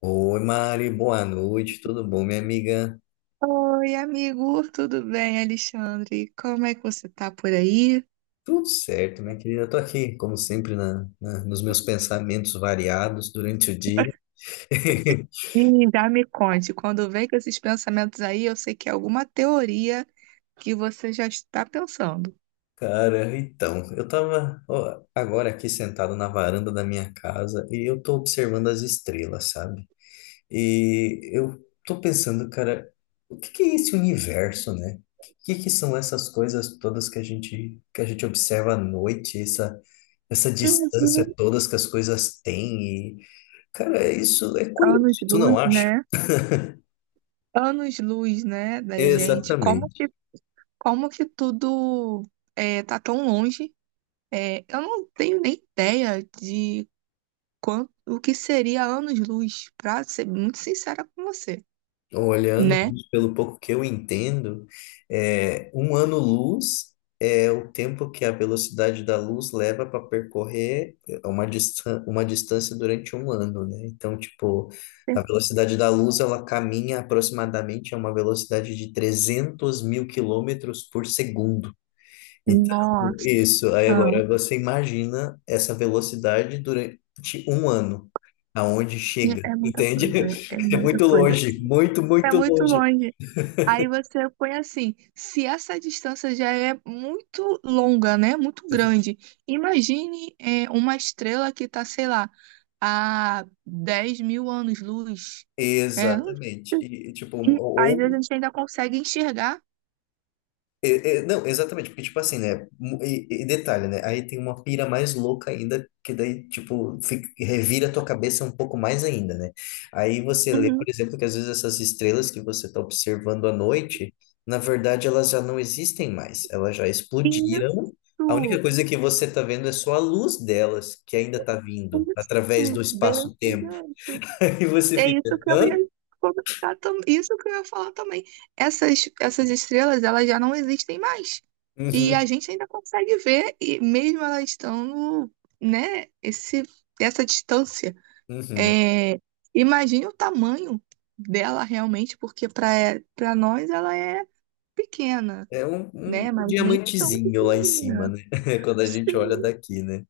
Oi, Mari, boa noite, tudo bom, minha amiga? Oi, amigo, tudo bem, Alexandre? Como é que você tá por aí? Tudo certo, minha querida. Eu tô aqui, como sempre, nos meus pensamentos variados durante o dia. Ih, já me conte, quando vem com esses pensamentos aí, eu sei que é alguma teoria que você já está pensando. Cara, então, eu tava ó, agora aqui sentado na varanda da minha casa e eu tô observando as estrelas, sabe? E eu tô pensando, cara, o que que é esse universo, né? O que que são essas coisas todas que a gente observa à noite, essa distância Uhum. todas que as coisas têm. Cara, isso é curioso, tu não Anos-luz, acha? né? Anos-luz, né, da gente. Como Exatamente. que, como que tudo é, tá tão longe? É, eu não tenho nem ideia de quanto, o que seria anos-luz, pra ser muito sincera com você, Olhando né? pelo pouco que eu entendo, um ano-luz é o tempo que a velocidade da luz leva para percorrer uma distância durante um ano, né? Então, tipo, a velocidade da luz, ela caminha aproximadamente a uma velocidade de 300.000 km por segundo. Então, Nossa. isso. Aí agora você imagina essa velocidade durante um ano, aonde chega, É muita entende? coisa, é É muita muito coisa. longe, muito, É muito muito longe. longe. Aí você põe assim, se essa distância já é muito longa, né? Muito grande. Imagine é, uma estrela que está, sei lá, a 10 mil anos-luz. É, Exatamente. E, tipo, e às vezes a ou gente ainda consegue enxergar. é, é, não, exatamente, porque, tipo assim, né? E detalhe, né? Aí tem uma pira mais louca ainda, que daí, tipo, revira a tua cabeça um pouco mais ainda, né? Aí você lê, por Uhum. exemplo, que às vezes essas estrelas que você está observando à noite, na verdade, elas já não existem mais, elas já explodiram. A única Isso, coisa que você está vendo é só a luz delas, que ainda está vindo, isso, através do desse espaço-tempo. jeito. Aí você É fica, isso que eu hã? ia comentar também. Isso que eu ia falar também. Essas estrelas, elas já não existem mais. E Uhum, a gente ainda consegue ver, e mesmo elas estando, né, essa distância. uhum. É, imagine o tamanho dela realmente, porque para nós ela é pequena, É um né? Mas nem tão diamantezinho lá em cima, pequena. né? Quando a gente olha Sim. daqui, né?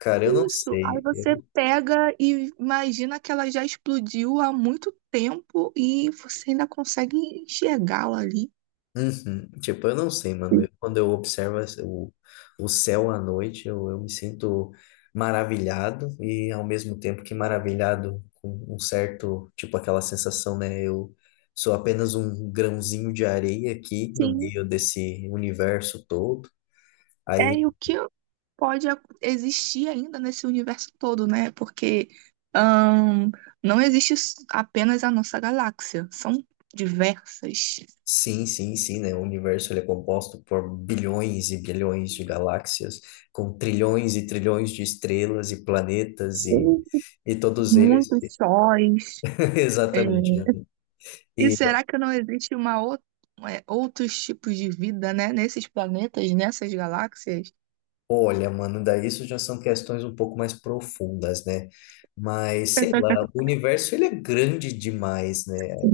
Cara, eu não Isso. Aí sei. você pega e imagina que ela já explodiu há muito tempo e você ainda consegue enxergá-la ali. Uhum. Tipo, eu não sei, mano. Quando eu observo o céu à noite, eu me sinto maravilhado e ao mesmo tempo que maravilhado com um certo, tipo, aquela sensação, né? Eu sou apenas um grãozinho de areia aqui no Sim, meio desse universo todo. é Aí. e o que pode existir ainda nesse universo todo, né? Porque ahn, não existe apenas a nossa galáxia, são diversas. Sim, sim, sim, né? O universo ele é composto por bilhões e bilhões de galáxias, com trilhões e trilhões de estrelas e planetas e, Sim. e todos eles. Muitos sóis. É. Exatamente, né? E E será que não existe é, outros tipos de vida, né? Nesses planetas, nessas galáxias? olha, mano, daí isso já são questões um pouco mais profundas, né? Mas sei lá, o universo ele é grande demais, né?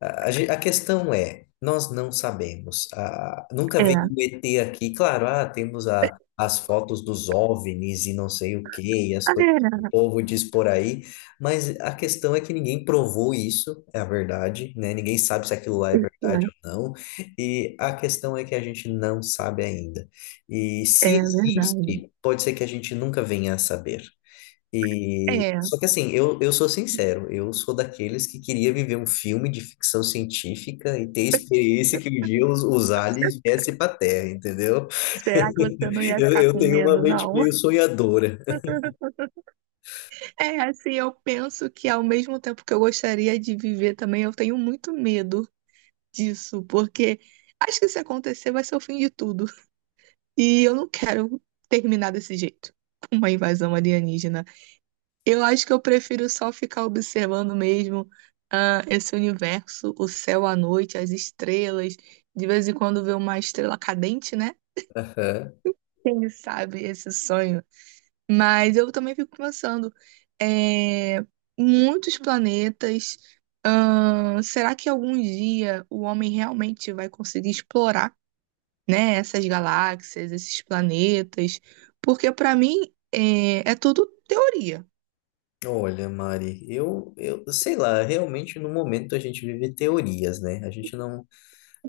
A questão é, nós não sabemos. Ah, nunca É, veio é, um ET aqui. Claro, ah, temos a, as fotos dos OVNIs e não sei o quê, e as coisas que o povo diz por aí, mas a questão é que ninguém provou isso, é a verdade, né? Ninguém sabe se aquilo lá é verdade ou não, e a questão é que a gente não sabe ainda. E é, se é verdade. existe, pode ser que a gente nunca venha a saber. E, É, só que assim, eu sou sincero, eu sou daqueles que queria viver um filme de ficção científica e ter a experiência que um dia os aliens viessem para Terra, entendeu? será que você não ia Eu, ficar eu com tenho uma medo, mente não? meio sonhadora. É, assim, eu penso que ao mesmo tempo que eu gostaria de viver também, eu tenho muito medo disso, porque acho que se acontecer vai ser o fim de tudo. E eu não quero terminar desse jeito, uma invasão alienígena. Eu acho que eu prefiro só ficar observando mesmo, ah, esse universo, o céu à noite, as estrelas, de vez em quando ver uma estrela cadente, né? Aham. Quem sabe esse sonho? Mas eu também fico pensando, é, muitos planetas, será que algum dia o homem realmente vai conseguir explorar, né, essas galáxias, esses planetas? Porque para mim é tudo teoria. Olha, Mari, eu sei lá, realmente no momento a gente vive teorias, né? A gente não.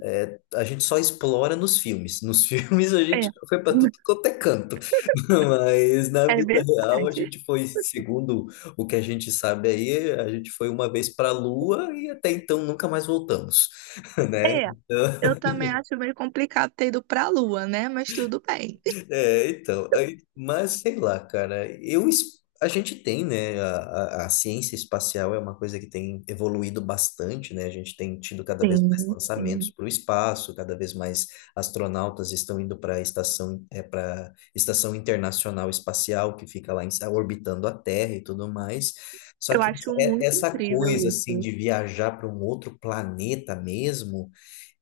É, a gente só explora nos filmes. Nos filmes a gente É, foi para tudo quanto é canto, mas na é vida real a verdade. gente foi, segundo o que a gente sabe aí, a gente foi uma vez para a Lua e até então nunca mais voltamos, né? É, Então, eu também acho meio complicado ter ido para a Lua, né? Mas tudo bem. é, então, aí, mas sei lá, cara, eu, a gente tem, né, a ciência espacial é uma coisa que tem evoluído bastante, né, a gente tem tido cada vez mais Sim, lançamentos sim. para o espaço, cada vez mais astronautas estão indo para a estação, é, para Estação Internacional Espacial, que fica lá orbitando a Terra e tudo mais, só Eu que acho muito essa incrível coisa, assim, isso. de viajar para um outro planeta mesmo,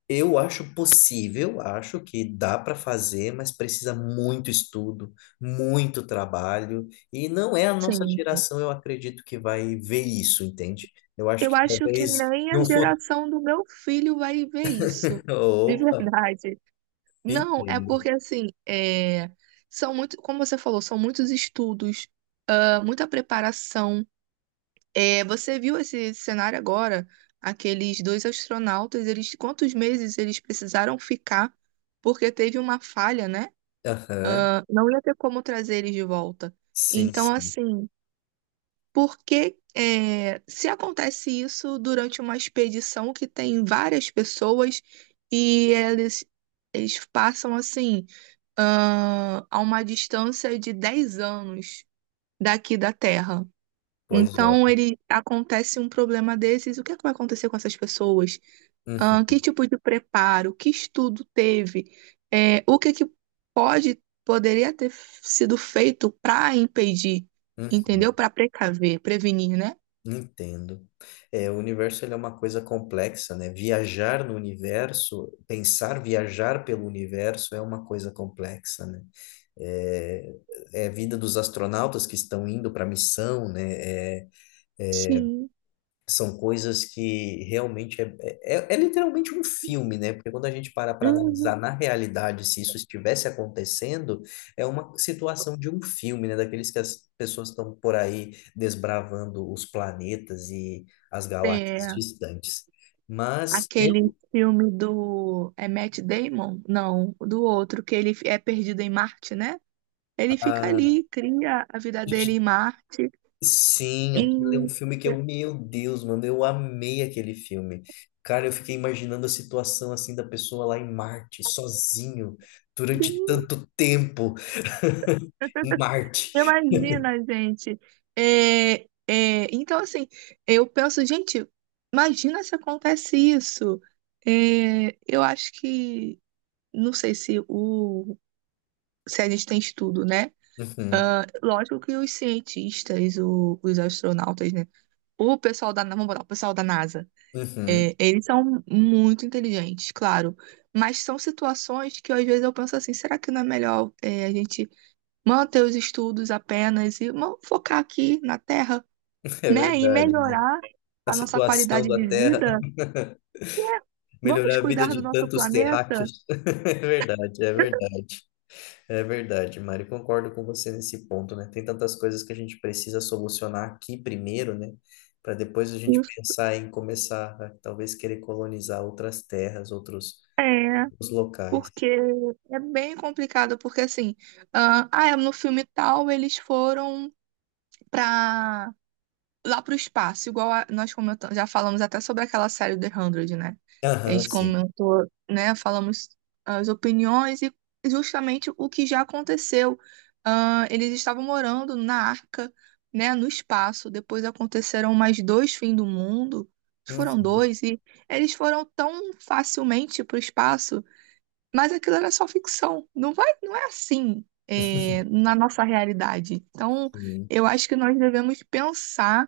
eu acho possível, acho que dá para fazer, mas precisa muito estudo, muito trabalho, e não é a nossa Sim. geração, eu acredito, que vai ver isso, entende? Eu acho Eu que acho que talvez nem num a futuro. geração do meu filho vai ver isso, de Opa, verdade. Não, é entendo. porque assim, é, são muito, como você falou, são muitos estudos, ah, muita preparação. É, você viu esse cenário agora? Aqueles dois astronautas, eles quantos meses eles precisaram ficar porque teve uma falha, né? Aham, Não ia ter como trazer eles de volta. sim, Então, sim. assim. Porque é, se acontece isso durante uma expedição que tem várias pessoas e eles passam assim ah, a uma distância de 10 anos daqui da Terra. Pois Então olha. ele acontece um problema desses, o que é que vai acontecer com essas pessoas? Uhum, Ah, que tipo de preparo, que estudo teve? É, o que é que pode poderia ter sido feito para impedir, entendeu? uhum, Para precaver, prevenir, né? entendo. É, o universo ele é uma coisa complexa, né? Viajar no universo, pensar viajar pelo universo é uma coisa complexa, né? É, é a vida dos astronautas que estão indo para a missão, né? É, é, Sim. são coisas que realmente é literalmente um filme, né? Porque quando a gente para analisar Uhum. na realidade se isso estivesse acontecendo, é uma situação de um filme, né? Daqueles que as pessoas estão por aí desbravando os planetas e as galáxias É, distantes. Mas eu, aquele filme do. É Matt Damon? Não, do outro, que ele é perdido em Marte, né? Ele fica ah, ali, cria a vida dele em Marte. sim, E. aquele é um filme que eu, meu Deus, mano, eu amei aquele filme. Cara, eu fiquei imaginando a situação assim da pessoa lá em Marte, sozinho, durante Sim. tanto tempo em Marte. Imagina, gente. É, então, assim, eu penso, gente, imagina se acontece isso. É, eu acho que. Não sei se o. Se a gente tem estudo, né? Uhum, Lógico que os cientistas, os astronautas, né? O pessoal da, vamos botar, o pessoal da NASA, uhum, é, eles são muito inteligentes, claro. Mas são situações que às vezes eu penso assim, será que não é melhor é, a gente manter os estudos apenas e vamos focar aqui na Terra, é né? E verdade, né? melhorar A a nossa situação qualidade da de Terra, vida, né? Vamos melhorar a vida cuidar do de nosso tantos planeta? terráqueos. É verdade, é verdade. É verdade, Mari, concordo com você nesse ponto, né? Tem tantas coisas que a gente precisa solucionar aqui primeiro, né? Para depois a gente Isso. pensar em começar a talvez querer colonizar outras terras, outros, É, outros locais. porque é bem complicado, porque assim, ah, é, no filme tal eles foram para lá para o espaço, igual nós comentamos, já falamos até sobre aquela série The 100, né? A Aham, gente sim. comentou, né? Falamos ah, as opiniões e justamente o que já aconteceu. Ah, eles estavam morando na arca, né? No espaço. Depois aconteceram mais dois fins do mundo. Foram Uhum, dois e eles foram tão facilmente para o espaço mas aquilo era só ficção. Não vai, não é assim, é, na nossa realidade. Então, sim. eu acho que nós devemos pensar,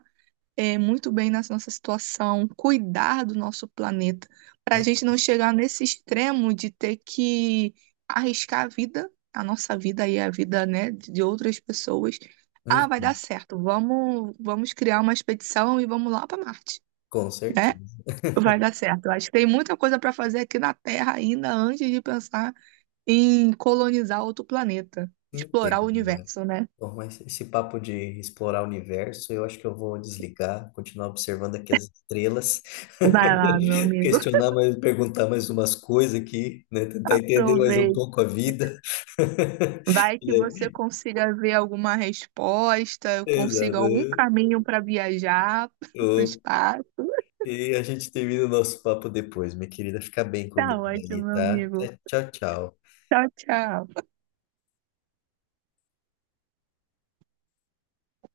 é, muito bem nessa nossa situação, cuidar do nosso planeta, para a gente não chegar nesse extremo de ter que arriscar a vida, a nossa vida e a vida, né, de outras pessoas. Ah, vai dar Uhum, certo. Vamos, vamos criar uma expedição e vamos lá para Marte, com né? certeza. Vai dar certo. Eu acho que tem muita coisa para fazer aqui na Terra ainda antes de pensar em colonizar outro planeta, explorar o Entendo, Mari. universo, né? Bom, mas esse papo de explorar o universo, eu acho que eu vou desligar, continuar observando aqui as estrelas, Vai lá, meu amigo. questionar mais, perguntar mais umas coisas aqui, né? Tentar entender mais um Aproveita. pouco a vida. Vai que E você aí, consiga ver alguma resposta, consiga algum exato. caminho para viajar para o Ô, espaço. e a gente termina o nosso papo depois, minha querida. Fica bem com Tá Deus aí, ótimo, meu tá? amigo. Tchau, tchau. Tchau, tchau.